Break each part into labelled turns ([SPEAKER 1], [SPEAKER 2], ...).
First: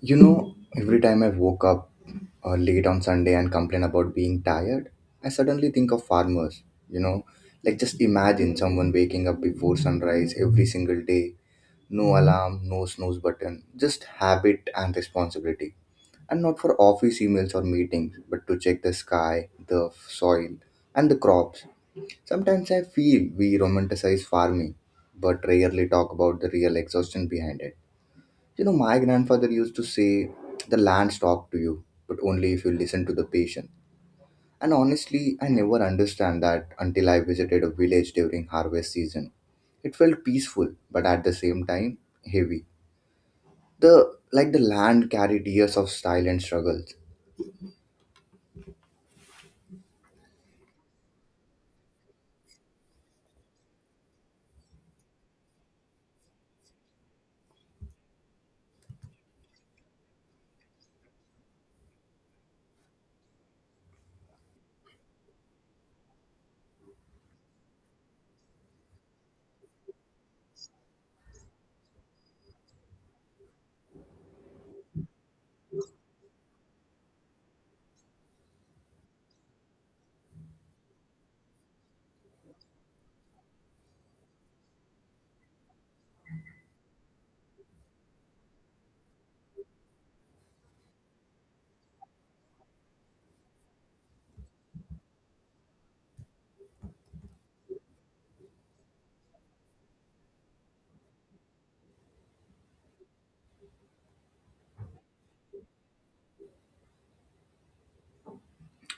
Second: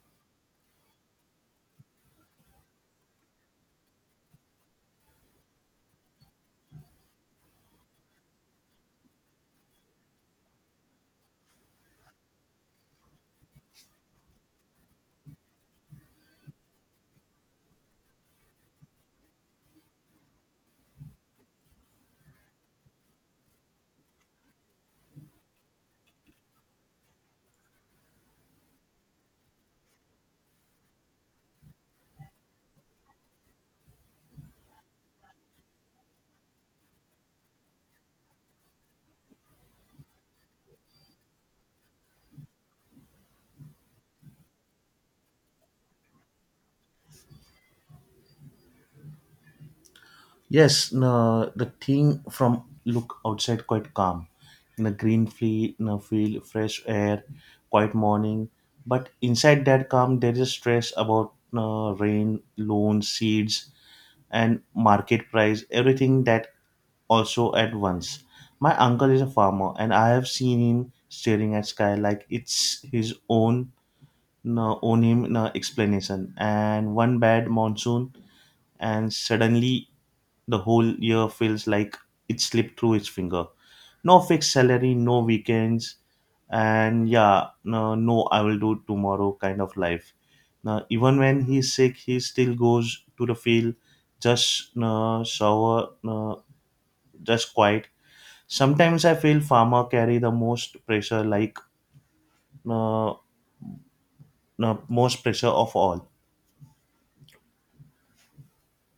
[SPEAKER 1] You know, every time I woke up late on Sunday and complain about being tired, I suddenly think of farmers. You know, like just imagine someone waking up before sunrise every single day, no alarm, no snooze button, just habit and responsibility. And not for office emails or meetings, but to check the sky, the soil, and the crops. Sometimes I feel we romanticize farming, but rarely talk about the real exhaustion behind it. You know, my grandfather used to say, the lands talk to you, but only if you listen to the patient. And honestly, I never understand that until I visited a village during harvest season. It felt peaceful, but at the same time, heavy. The land carried years of silent struggles.
[SPEAKER 2] Yes, no, the thing from look outside quite calm. In a green fle- no field, fresh air, quiet morning. But inside that calm, there is stress about no, rain, loans, seeds, and market price. Everything that also at once. My uncle is a farmer, and I have seen him staring at sky like it's his own no, on him no explanation. And one bad monsoon, and suddenly the whole year feels like it slipped through his finger. No fixed salary, no weekends, and yeah, no, no, I will do tomorrow kind of life. Now, even when he's sick, he still goes to the field, just no, shower, no, just quiet. Sometimes I feel farmer carry the most pressure, like no, no, most pressure of all.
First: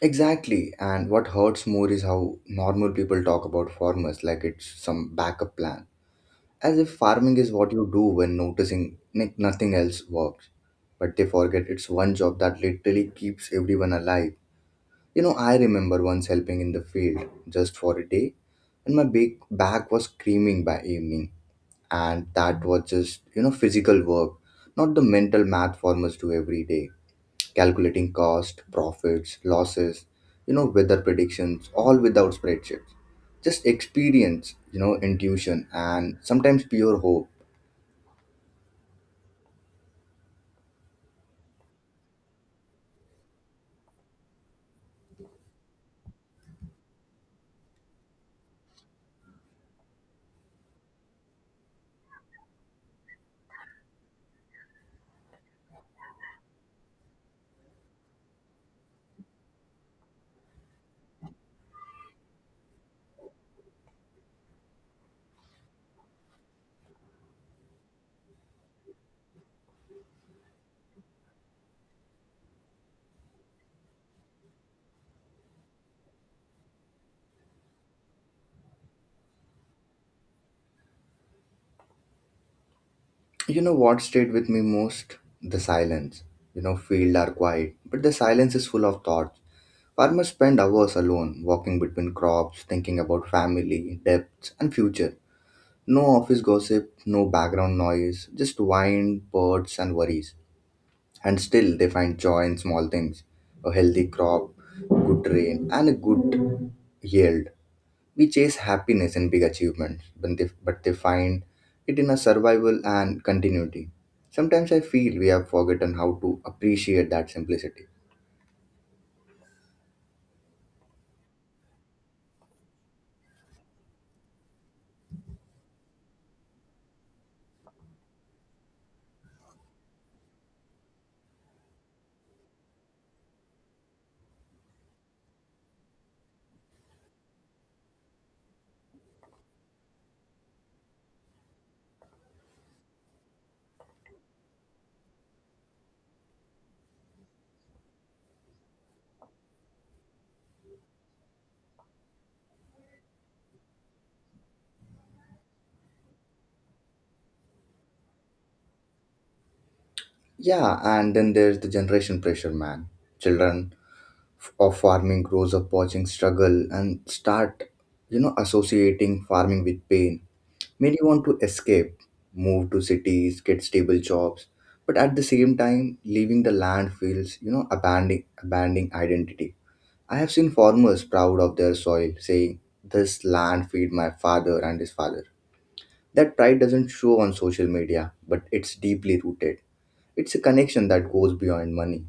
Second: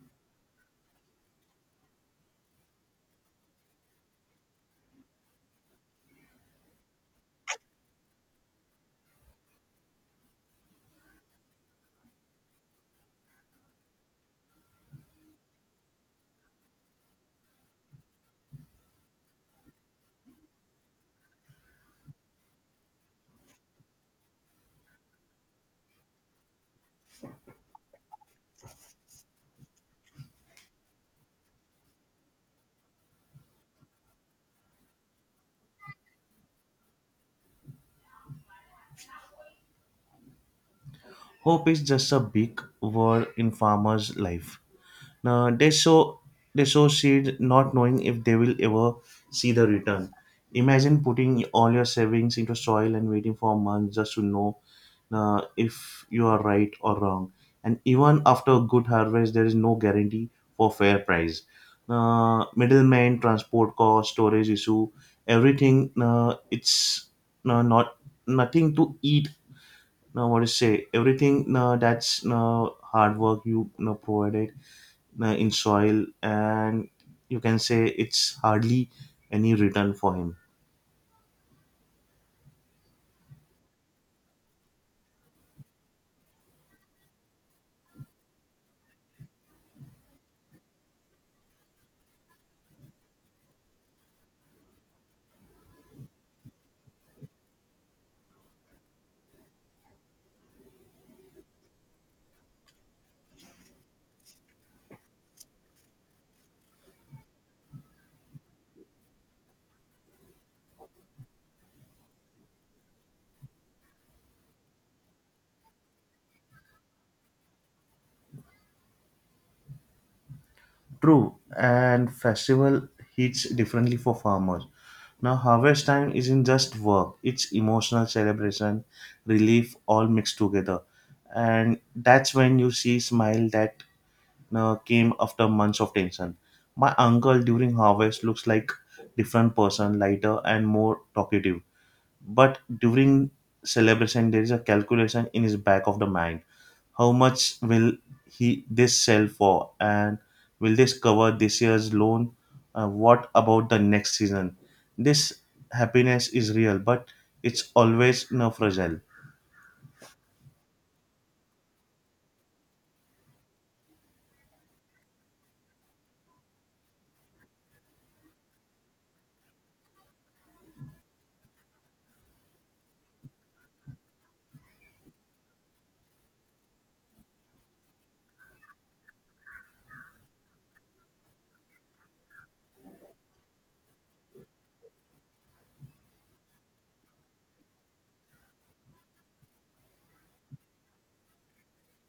[SPEAKER 1] Exactly, and what hurts more is how normal people talk about farmers like it's some backup plan. As if farming is what you do when noticing like nothing else works. But they forget it's one job that literally keeps everyone alive. You know, I remember once helping in the field just for a day, and my big back was screaming by evening. And that was just, you know, physical work, not the mental math farmers do every day. Calculating cost, profits, losses, you know, weather predictions, all without spreadsheets, just experience, you know, intuition, and sometimes pure hope.
[SPEAKER 2] Hope is just a big word in farmers' life. Now, they sow seed not knowing if they will ever see the return. Imagine putting all your savings into soil and waiting for months just to know if you are right or wrong. And even after a good harvest, there is no guarantee for fair price. Middlemen, transport cost, storage issue, everything. It's Not nothing to eat now what to say everything that's hard work you provided in soil and you can say it's hardly any return for him.
[SPEAKER 1] You know what stayed with me most? The silence. You know, fields are quiet, but the silence is full of thoughts. Farmers spend hours alone, walking between crops, thinking about family, debts, and future. No office gossip, no background noise, just wind, birds, and worries. And still, they find joy in small things: a healthy crop, good rain, and a good yield. We chase happiness and big achievements, but they find it in our survival and continuity. Sometimes I feel we have forgotten how to appreciate that simplicity.
[SPEAKER 2] True, and festival hits differently for farmers. Now harvest time isn't just work, it's emotional celebration, relief all mixed together, and that's when you see smile that came after months of tension. My uncle during harvest looks like different person, lighter and more talkative. But during celebration, there is a calculation in his back of the mind. How much will he this sell for, and will this cover this year's loan? What about the next season? This happiness is real, but it's always you fragile.
[SPEAKER 1] Yeah, and then there's the generation pressure, man. Children of farming grows up watching struggle and start, you know, associating farming with pain. Many want to escape, move to cities, get stable jobs, but at the same time, leaving the land feels, you know, abandoning identity. I have seen farmers proud of their soil, saying, "This land feed my father and his father." That pride doesn't show on social media, but it's deeply rooted. It's a connection that goes beyond money.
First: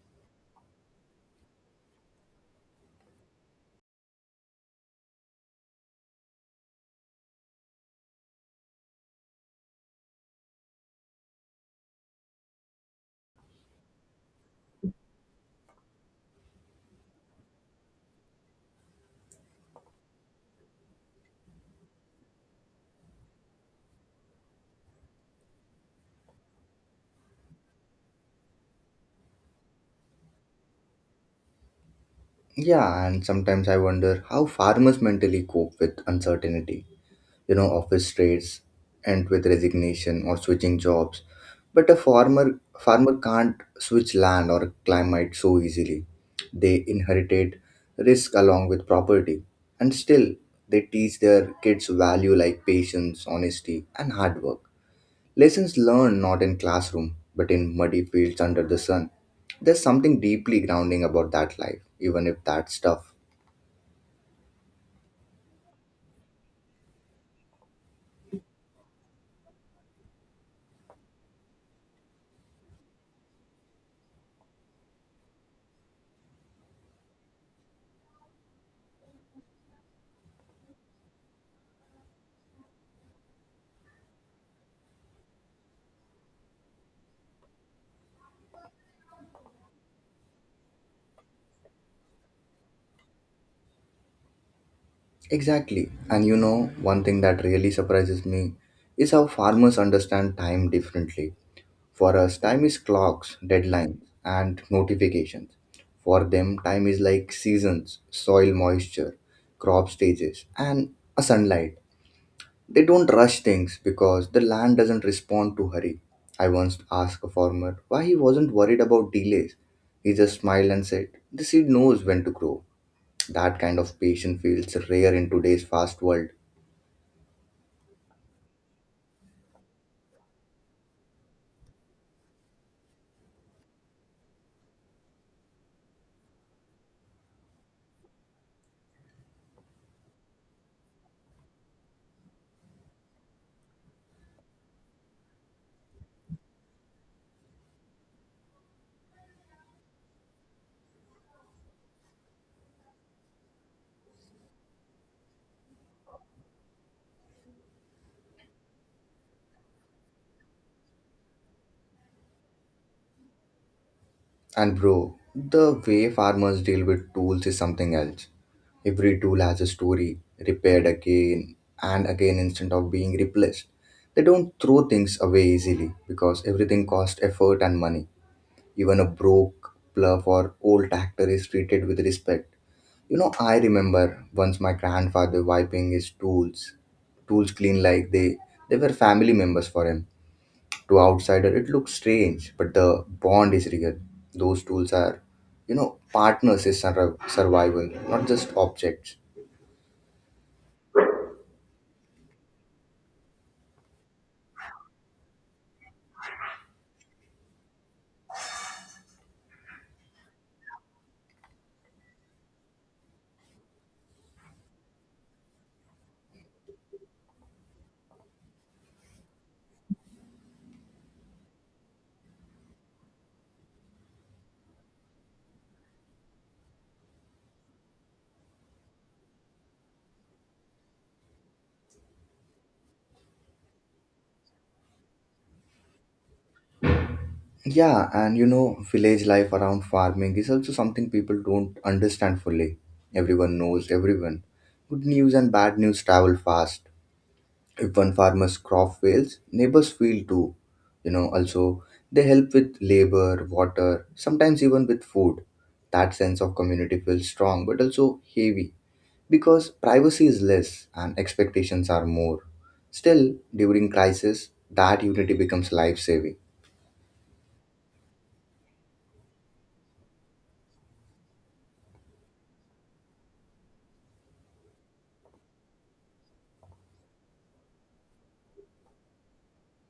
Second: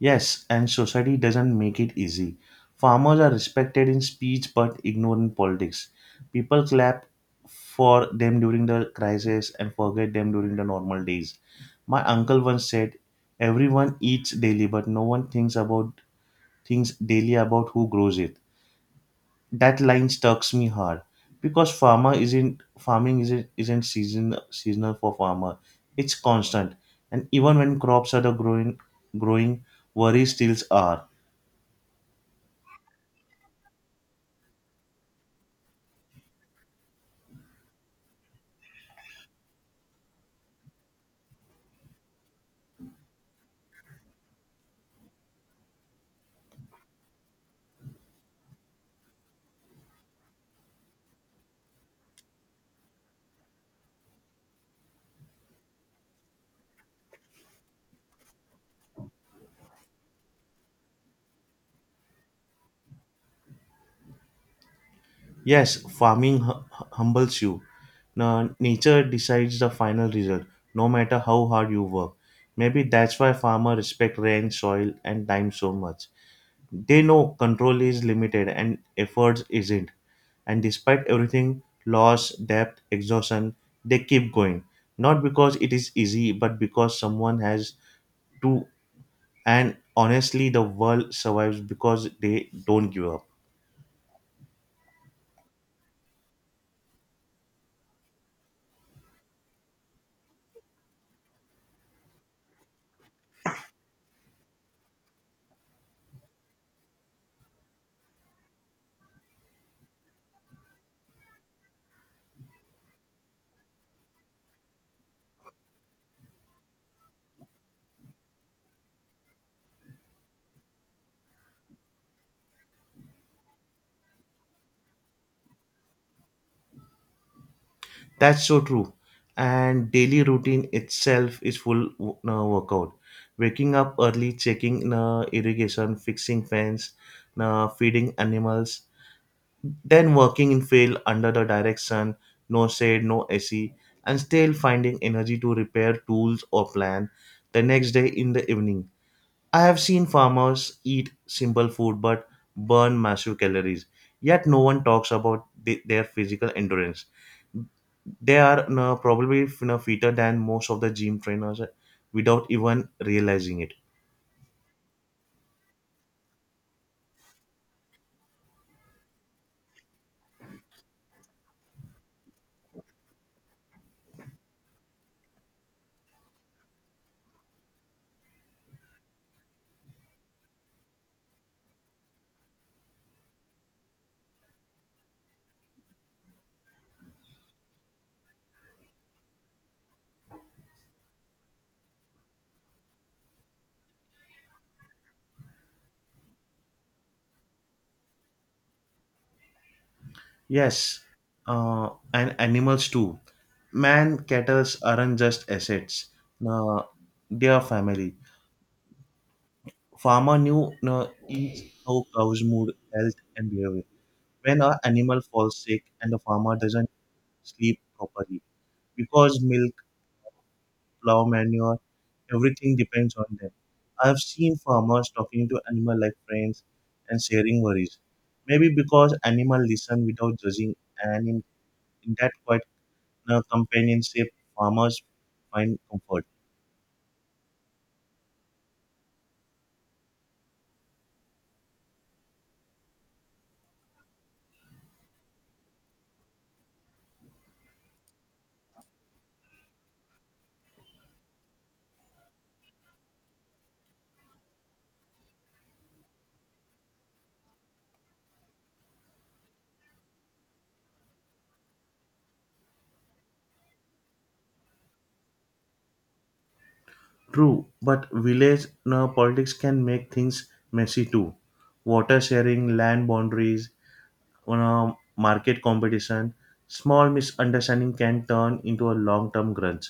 [SPEAKER 2] Yes, and society doesn't make it easy. Farmers are respected in speech but ignored in politics. People clap for them during the crisis and forget them during the normal days. My uncle once said, everyone eats daily, but no one thinks about things daily about who grows it. That line stucks me hard because farmer isn't farming isn't season seasonal for farmer. It's constant, and even when crops are the growing growing, worries still are.
[SPEAKER 1] Yeah, and sometimes I wonder how farmers mentally cope with uncertainty. You know, office trades and with resignation or switching jobs, but a farmer can't switch land or climate so easily. They inherited risk along with property, and still they teach their kids value like patience, honesty, and hard work, lessons learned not in classroom but in muddy fields under the sun. There's something deeply grounding about that life, even if that's tough.
[SPEAKER 2] Yes, farming humbles you. Nature decides the final result, no matter how hard you work. Maybe that's why farmers respect rain, soil, and time so much. They know control is limited and efforts isn't. And despite everything, loss, debt, exhaustion, they keep going. Not because it is easy, but because someone has to. And honestly, the world survives because they don't give up.
[SPEAKER 1] Exactly. And you know, one thing that really surprises me is how farmers understand time differently. For us, time is clocks, deadlines, and notifications. For them, time is like seasons, soil moisture, crop stages, and a sunlight. They don't rush things because the land doesn't respond to hurry. I once asked a farmer why he wasn't worried about delays. He just smiled and said, "The seed knows when to grow." That kind of patience feels rare in today's fast world.
[SPEAKER 2] That's so true. And daily routine itself is full workout. Waking up early, checking irrigation, fixing fence, feeding animals, then working in field under the direct sun, no shade, no AC, and still finding energy to repair tools or plan the next day in the evening. I have seen farmers eat simple food but burn massive calories. Yet no one talks about the, their physical endurance. They are probably fitter than most of the gym trainers without even realizing it.
[SPEAKER 1] And bro, the way farmers deal with tools is something else. Every tool has a story, repaired again and again instead of being replaced. They don't throw things away easily because everything costs effort and money. Even a broke plough or old tractor is treated with respect. You know, I remember once my grandfather wiping his tools clean like they were family members for him. To outsider it looks strange, but the bond is real. Those tools are, you know, partners is sur- survival, not just objects.
[SPEAKER 2] Yes, and animals too, man. Cattle aren't just assets, uh, they are family. Farmer knew each how cows mood health and behavior. When an animal falls sick and the farmer doesn't sleep properly, because milk, plow, manure, everything depends on them. I have seen farmers talking to animal like friends and sharing worries. Maybe because animal listen without judging, and in that quiet companionship, farmers find comfort.
[SPEAKER 1] Yeah, and you know, village life around farming is also something people don't understand fully. Everyone knows everyone, good news and bad news travel fast. If one farmer's crop fails, neighbors feel too, you know. Also, they help with labor, water, sometimes even with food. That sense of community feels strong, but also heavy, because privacy is less and expectations are more. Still, during crisis, that unity becomes life saving.
[SPEAKER 2] True, but village politics can make things messy too. Water sharing, land boundaries, on a market competition, small misunderstanding can turn into a long-term grudge,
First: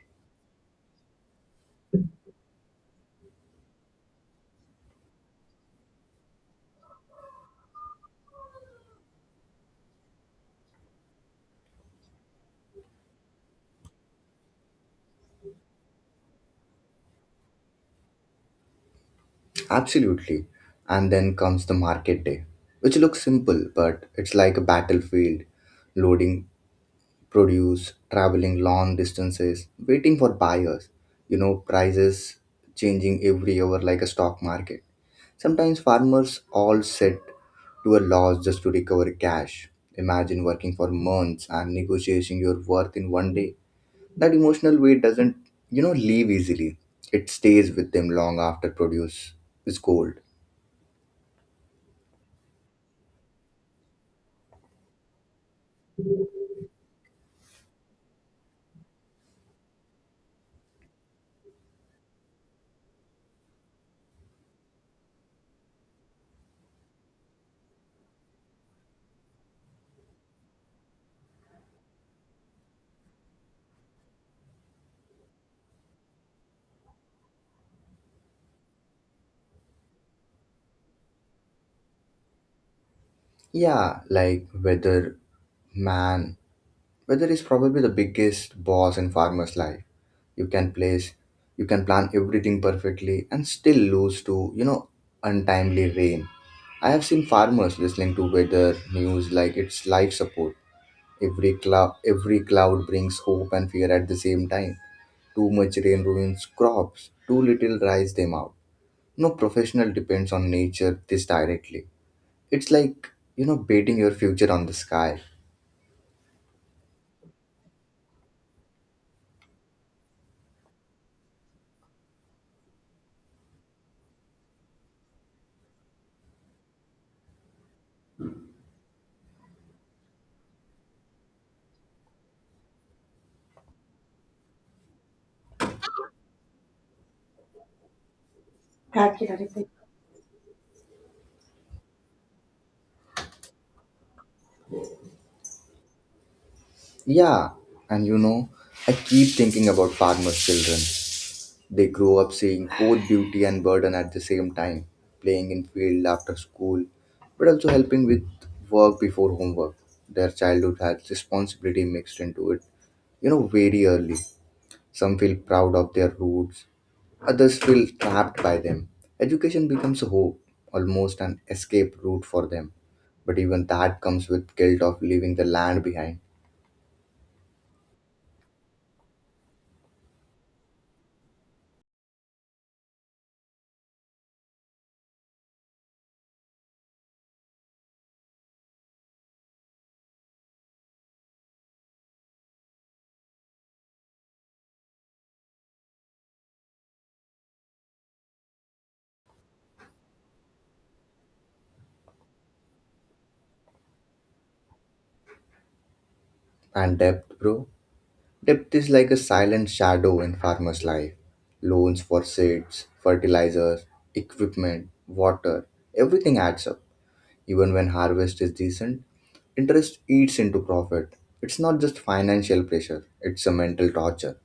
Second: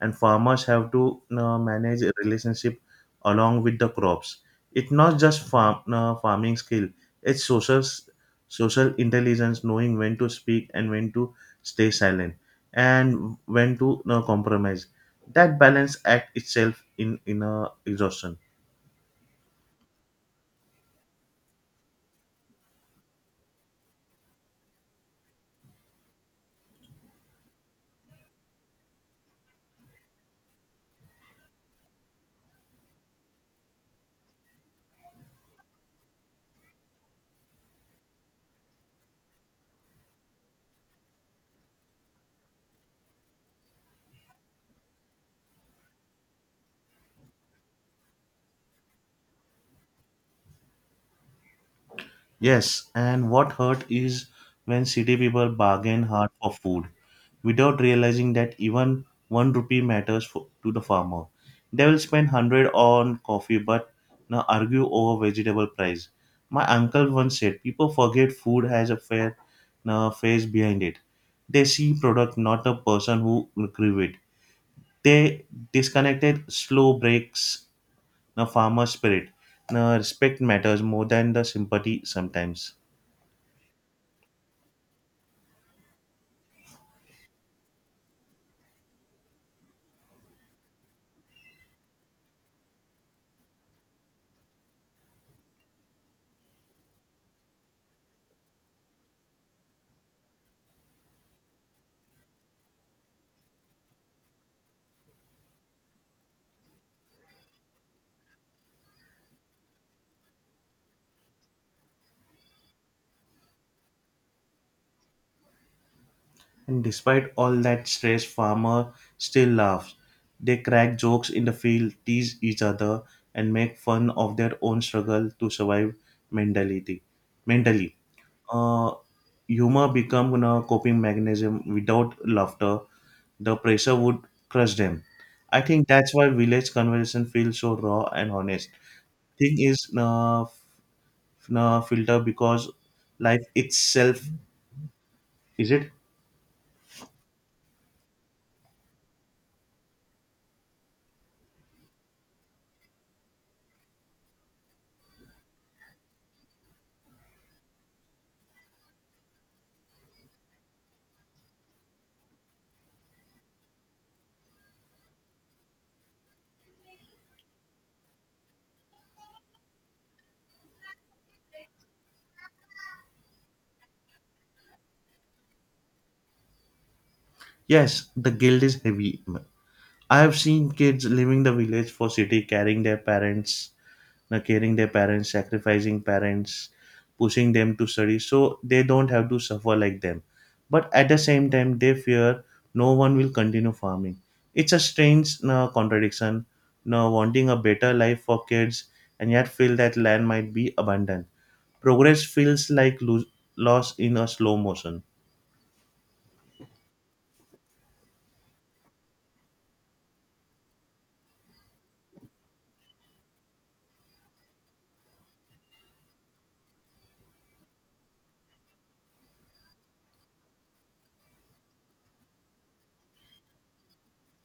[SPEAKER 2] and farmers have to manage a relationship along with the crops. It's not just farming skill; it's social intelligence, knowing when to speak and when to stay silent, and when to compromise. That balance act itself in a exhaustion.
[SPEAKER 1] Absolutely. And then comes the market day, which looks simple, but it's like a battlefield: loading produce, traveling long distances, waiting for buyers, you know, prices changing every hour like a stock market. Sometimes farmers all sit to a loss just to recover cash. Imagine working for months and negotiating your worth in one day. That emotional weight doesn't, you know, leave easily. It stays with them long after produce is cold.
[SPEAKER 2] Yes, and what hurt is when city people bargain hard for food without realizing that even one rupee matters for, to the farmer. They will spend hundred on coffee but now argue over vegetable price. My uncle once said people forget food has a fair now face behind it. They see product not a person who grew it. They disconnected slow breaks the farmer spirit. Now respect matters more than the sympathy sometimes.
[SPEAKER 1] Yeah, like whether, man. Weather is probably the biggest boss in farmer's life. You can place, you can plan everything perfectly and still lose to, you know, untimely rain. I have seen farmers listening to weather news like it's life support. Every cloud brings hope and fear at the same time. Too much rain ruins crops. Too little dries them out. No professional depends on nature this directly. It's like, you know, betting your future on the sky.
[SPEAKER 2] And despite all that stress, farmer still laughs. They crack jokes in the field, tease each other, and make fun of their own struggle to survive mentality. Mentally, uh, humor become a coping mechanism. Without laughter, the pressure would crush them. I think that's why village conversation feels so raw and honest. Thing is, na na filter because life itself is it?
[SPEAKER 1] Yeah, and you know, I keep thinking about farmers' children. They grow up seeing both beauty and burden at the same time, playing in field after school, but also helping with work before homework. Their childhood has responsibility mixed into it, you know, very early. Some feel proud of their roots, others feel trapped by them. Education becomes a hope, almost an escape route for them. But even that comes with guilt of leaving the land behind.
[SPEAKER 2] Yes, the guilt is heavy. I have seen kids leaving the village for city, carrying their parents, sacrificing parents, pushing them to study, so they don't have to suffer like them. But at the same time, they fear no one will continue farming. It's a strange contradiction, wanting a better life for kids and yet feel that land might be abandoned. Progress feels like loss in a slow motion.
[SPEAKER 1] And debt, bro. Debt is like a silent shadow in farmers' life. Loans for seeds, fertilizers, equipment, water, everything adds up. Even when harvest is decent, interest eats into profit. It's not just financial pressure, it's a mental torture.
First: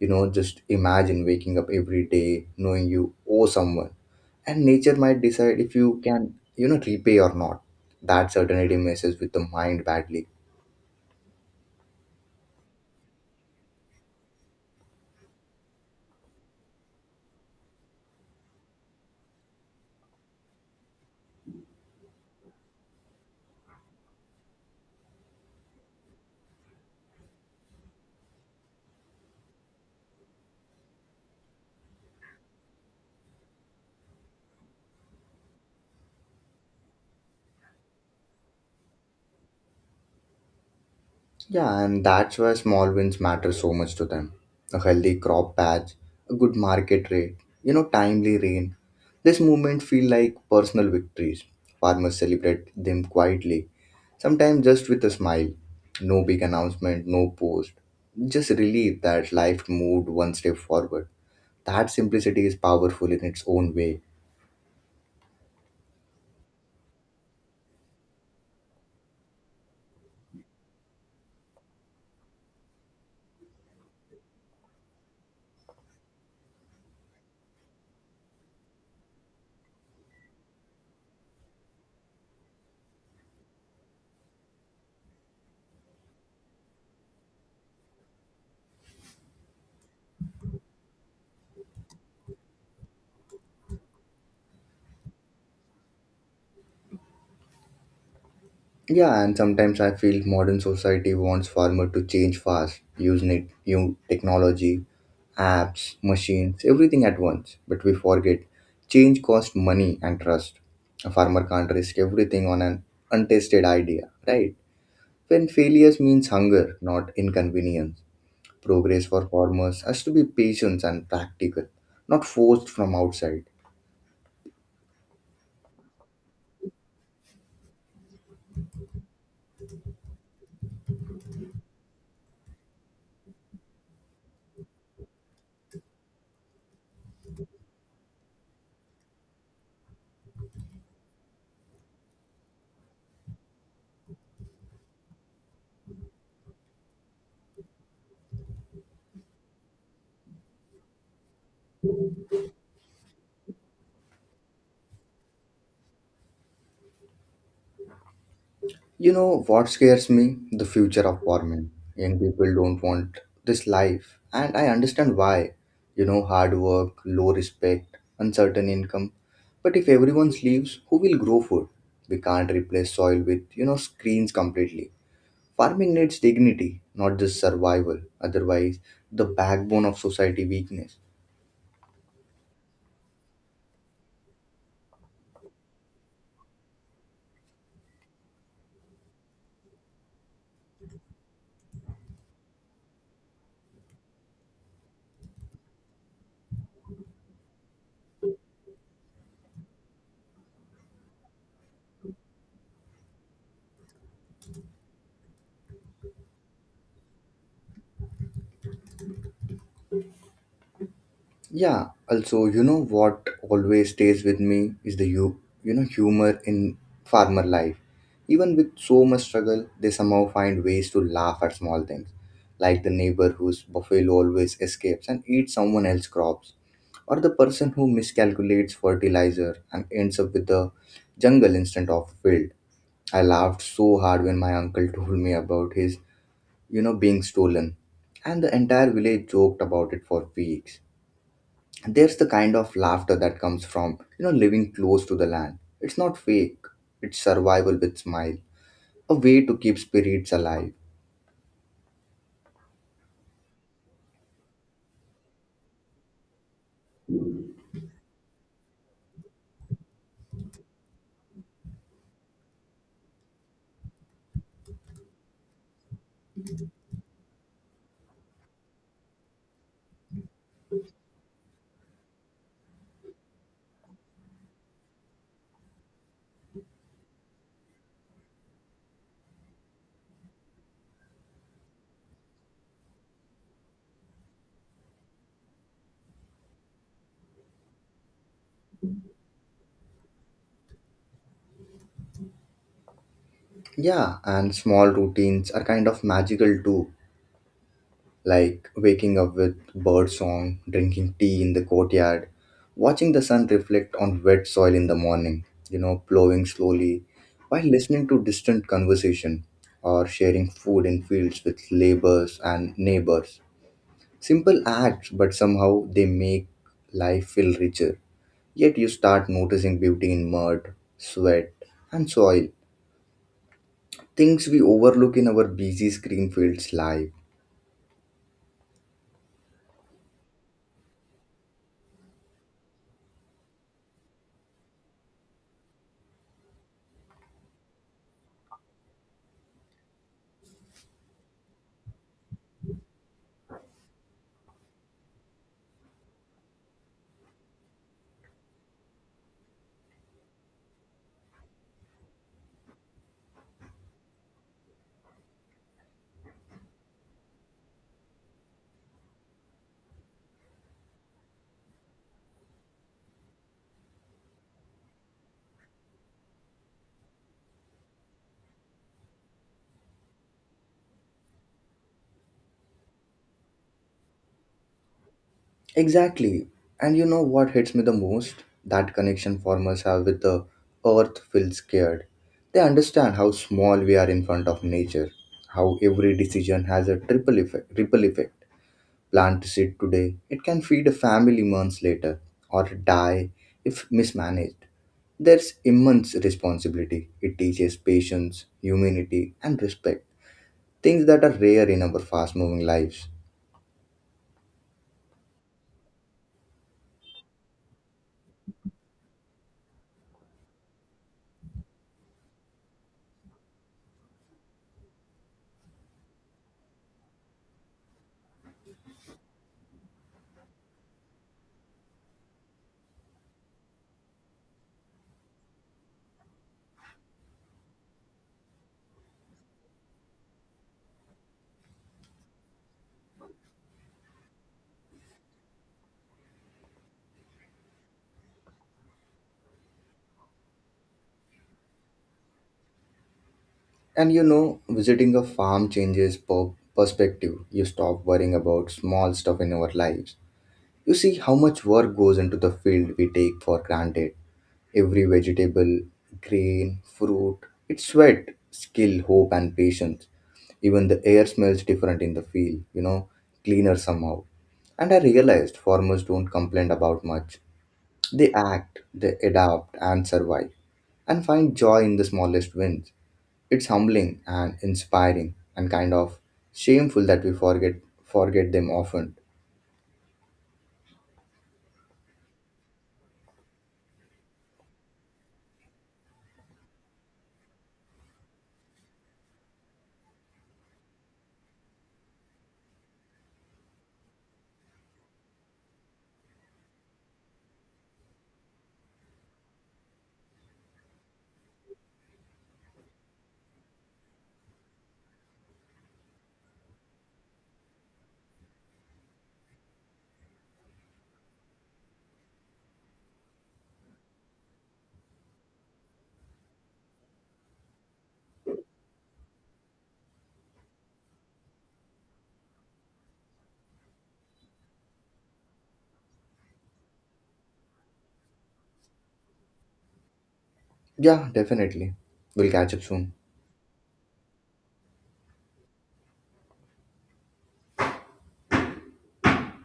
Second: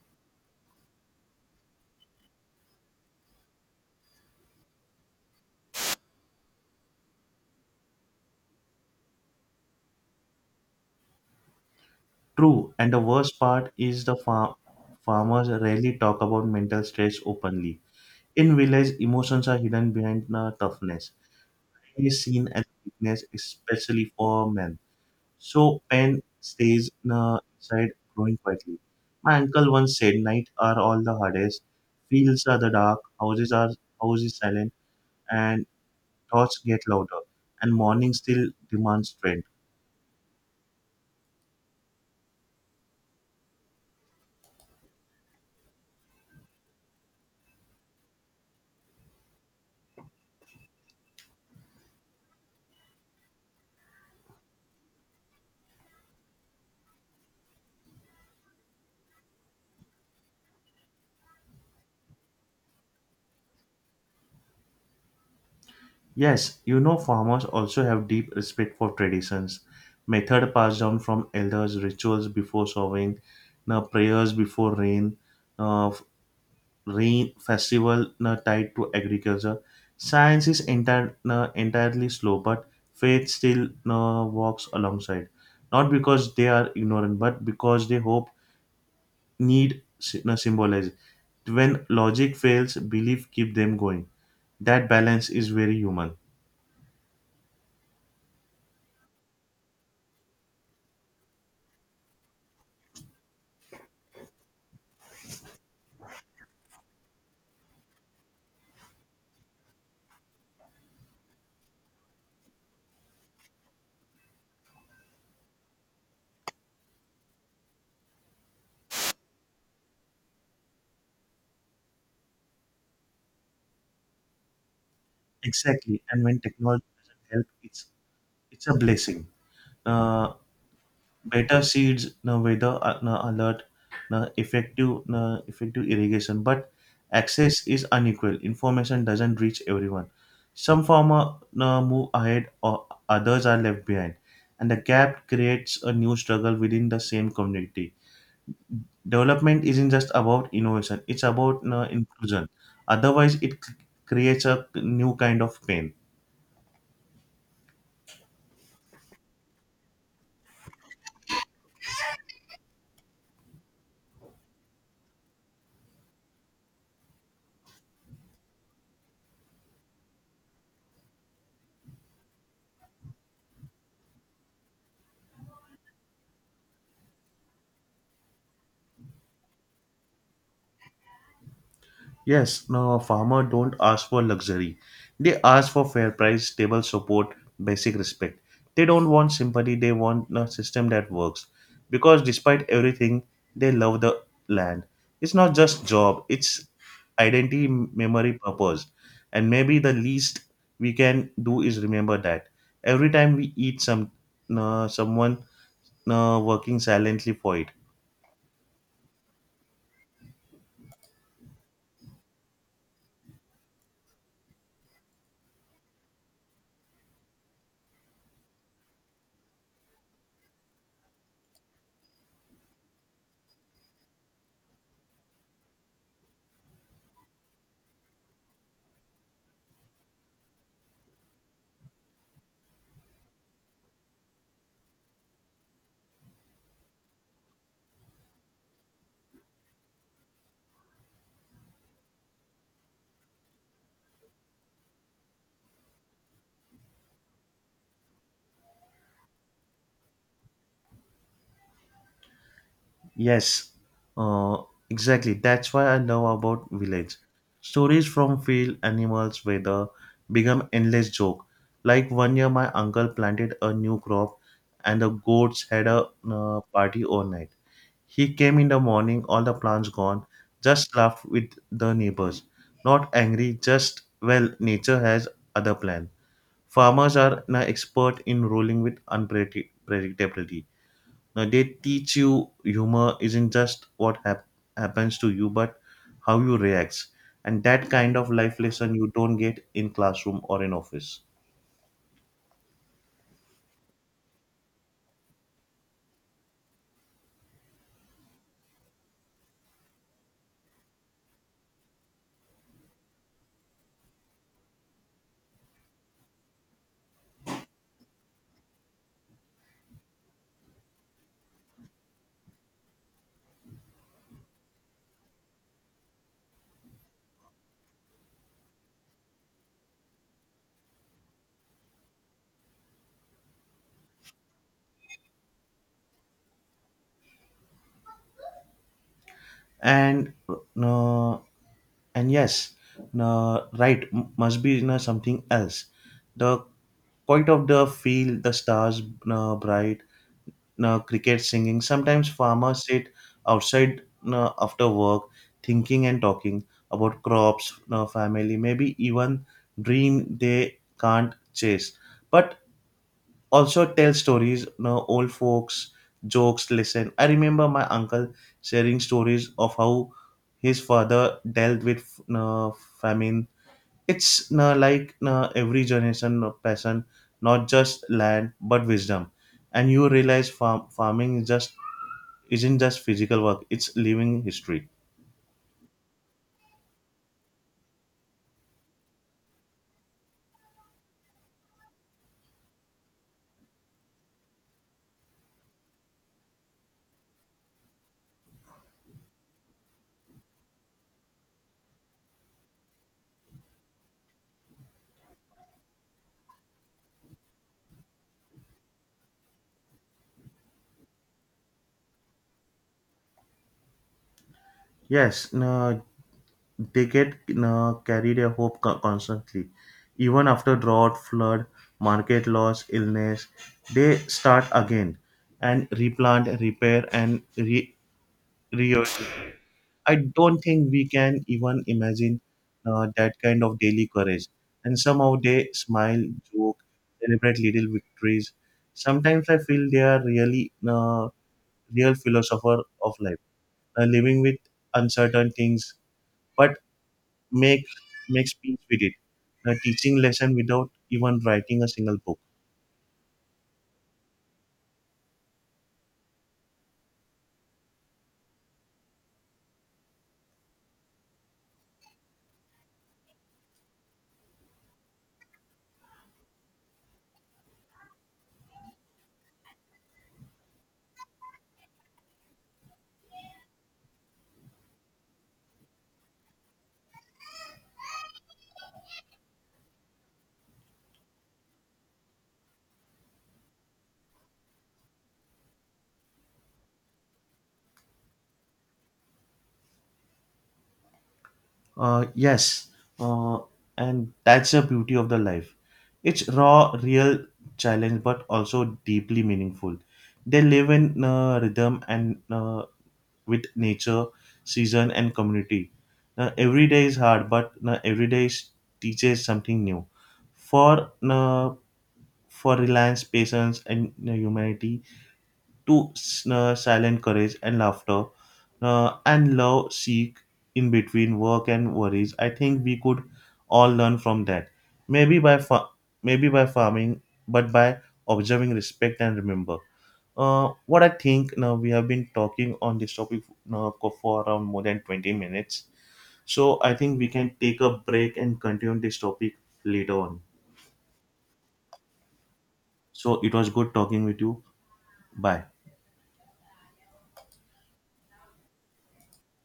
[SPEAKER 1] You know, just imagine waking up every day knowing you owe someone, and nature might decide if you can, you know, repay or not. That certainty messes with the mind badly.
[SPEAKER 2] True, and the worst part is the farmers rarely talk about mental stress openly. In village, emotions are hidden behind the toughness. It is seen as weakness, especially for men. So pain stays in inside, growing quietly. My uncle once said, "Night are all the hardest. Fields are the dark. Houses are houses silent, and thoughts get louder. And morning still demands strength."
[SPEAKER 1] Yeah, and that's why small wins matter so much to them. A healthy crop patch, a good market rate, you know, timely rain. This movement feel like personal victories. Farmers celebrate them quietly, sometimes just with a smile. No big announcement, no post. Just relief that life moved one step forward. That simplicity is powerful in its own way.
[SPEAKER 2] Yes, you know, farmers also have deep respect for traditions, method passed down from elders, rituals before sowing, na prayers before rain, na f- rain festival na tied to agriculture. Science is entire, na entirely slow, but faith still na walks alongside. Not because they are ignorant, but because they hope need na symbolize. When logic fails, belief keep them going. That balance is very human.
[SPEAKER 1] Yeah, and sometimes I feel modern society wants farmer to change fast, use net, new technology, apps, machines, everything at once. But we forget change costs money and trust. A farmer can't risk everything on an untested idea, right? When failures means hunger, not inconvenience. Progress for farmers has to be patient and practical, not forced from outside.
[SPEAKER 2] Exactly, and when technology doesn't help, it's a blessing. Uh, Better seeds, no weather no alert, no effective irrigation, but access is unequal. Information doesn't reach everyone. Some farmer no, move ahead, or others are left behind, and the gap creates a new struggle within the same community. Development isn't just about innovation; it's about no, inclusion. Otherwise, creates a new kind of pain.
[SPEAKER 1] You know what scares me? The future of farming. Young people don't want this life, and I understand why. You know, hard work, low respect, uncertain income. But if everyone leaves, who will grow food? We can't replace soil with, you know, screens completely. Farming needs dignity, not just survival. Otherwise, the backbone of society weakness.
[SPEAKER 2] Yes, no, farmer don't ask for luxury. They ask for fair price, stable support, basic respect. They don't want sympathy, they want a system that works. Because despite everything, they love the land. It's not just job, it's identity, memory, purpose. And maybe the least we can do is remember that. Every time we eat someone working silently for it.
[SPEAKER 1] Yeah, also, you know what always stays with me is the humor in farmer life. Even with so much struggle, they somehow find ways to laugh at small things, like the neighbor whose buffalo always escapes and eats someone else's crops, or the person who miscalculates fertilizer and ends up with the jungle instead of field. I laughed so hard when my uncle told me about his, you know, being stolen, and the entire village joked about it for weeks. There's the kind of laughter that comes from, you know, living close to the land. It's not fake, it's survival with smile, a way to keep spirits alive.
[SPEAKER 2] Yes, uh, exactly. That's why I love about village. Stories from field animals weather become endless joke. Like one year, my uncle planted a new crop, and the goats had a party all night. He came in the morning, all the plants gone. Just laughed with the neighbors, not angry. Just well, nature has other plan. Farmers are an expert in rolling with unpredictability. Now they teach you humor isn't just what happens to you, but how you react. And that kind of life lesson you don't get in classroom or in office.
[SPEAKER 1] Yeah, and small routines are kind of magical too, like waking up with bird song, drinking tea in the courtyard, watching the sun reflect on wet soil in the morning, you know, plowing slowly while listening to distant conversation, or sharing food in fields with laborers and neighbors. Simple acts, but somehow they make life feel richer. Yet you start noticing beauty in mud, sweat, and soil. Things we overlook in our busy screen fields life.
[SPEAKER 2] And uh, and yes, right must be something else. The point of the field, the stars bright, cricket singing. Sometimes farmers sit outside after work thinking and talking about crops, family, maybe even dream they can't chase. But also tell stories, old folks, jokes, listen. I remember my uncle sharing stories of how his father dealt with uh, famine. It's every generation of passion, not just land but wisdom. And you realize farming is just isn't just physical work; it's living history.
[SPEAKER 1] Exactly. And you know what hits me the most? That connection farmers have with the earth feels scared. They understand how small we are in front of nature, how every decision has a triple effect, ripple effect. Plant seed today, it can feed a family months later or die if mismanaged. There's immense responsibility. It teaches patience, humanity, and respect, things that are rare in our fast moving lives.
[SPEAKER 2] Yes, no, they get no, carry their hope constantly. Even after drought, flood, market loss, illness, they start again and replant, repair, and reorient. I don't think we can even imagine that kind of daily courage. And somehow they smile, joke, celebrate little victories. Sometimes I feel they are real philosopher of life, living with uncertain things, but make makes peace with it, teaching lesson without even writing a single book.
[SPEAKER 1] And you know, visiting a farm changes perspective. You stop worrying about small stuff in our lives. You see how much work goes into the field we take for granted. Every vegetable, grain, fruit, it's sweat, skill, hope, and patience. Even the air smells different in the field, you know, cleaner somehow. And I realized farmers don't complain about much. They act, they adapt and survive, and find joy in the smallest wins. It's humbling and inspiring and kind of shameful that we forget them often.
[SPEAKER 2] Yes, uh, and that's the beauty of the life. It's raw, real challenge, but also deeply meaningful. They live in rhythm and with nature, season, and community. Every day is hard, but teaches something new. For uh, for reliance, patience, and humanity, silent courage and laughter and love seek in between work and worries. I think we could all learn from that. maybe by fa- Maybe by farming, but by observing respect and remember. What I think now we have been talking on this topic now for around more than 20 minutes, so I think we can take a break and continue this topic later on.
[SPEAKER 1] Yeah, definitely. We'll catch up soon.
[SPEAKER 2] So it was good talking with you. Bye.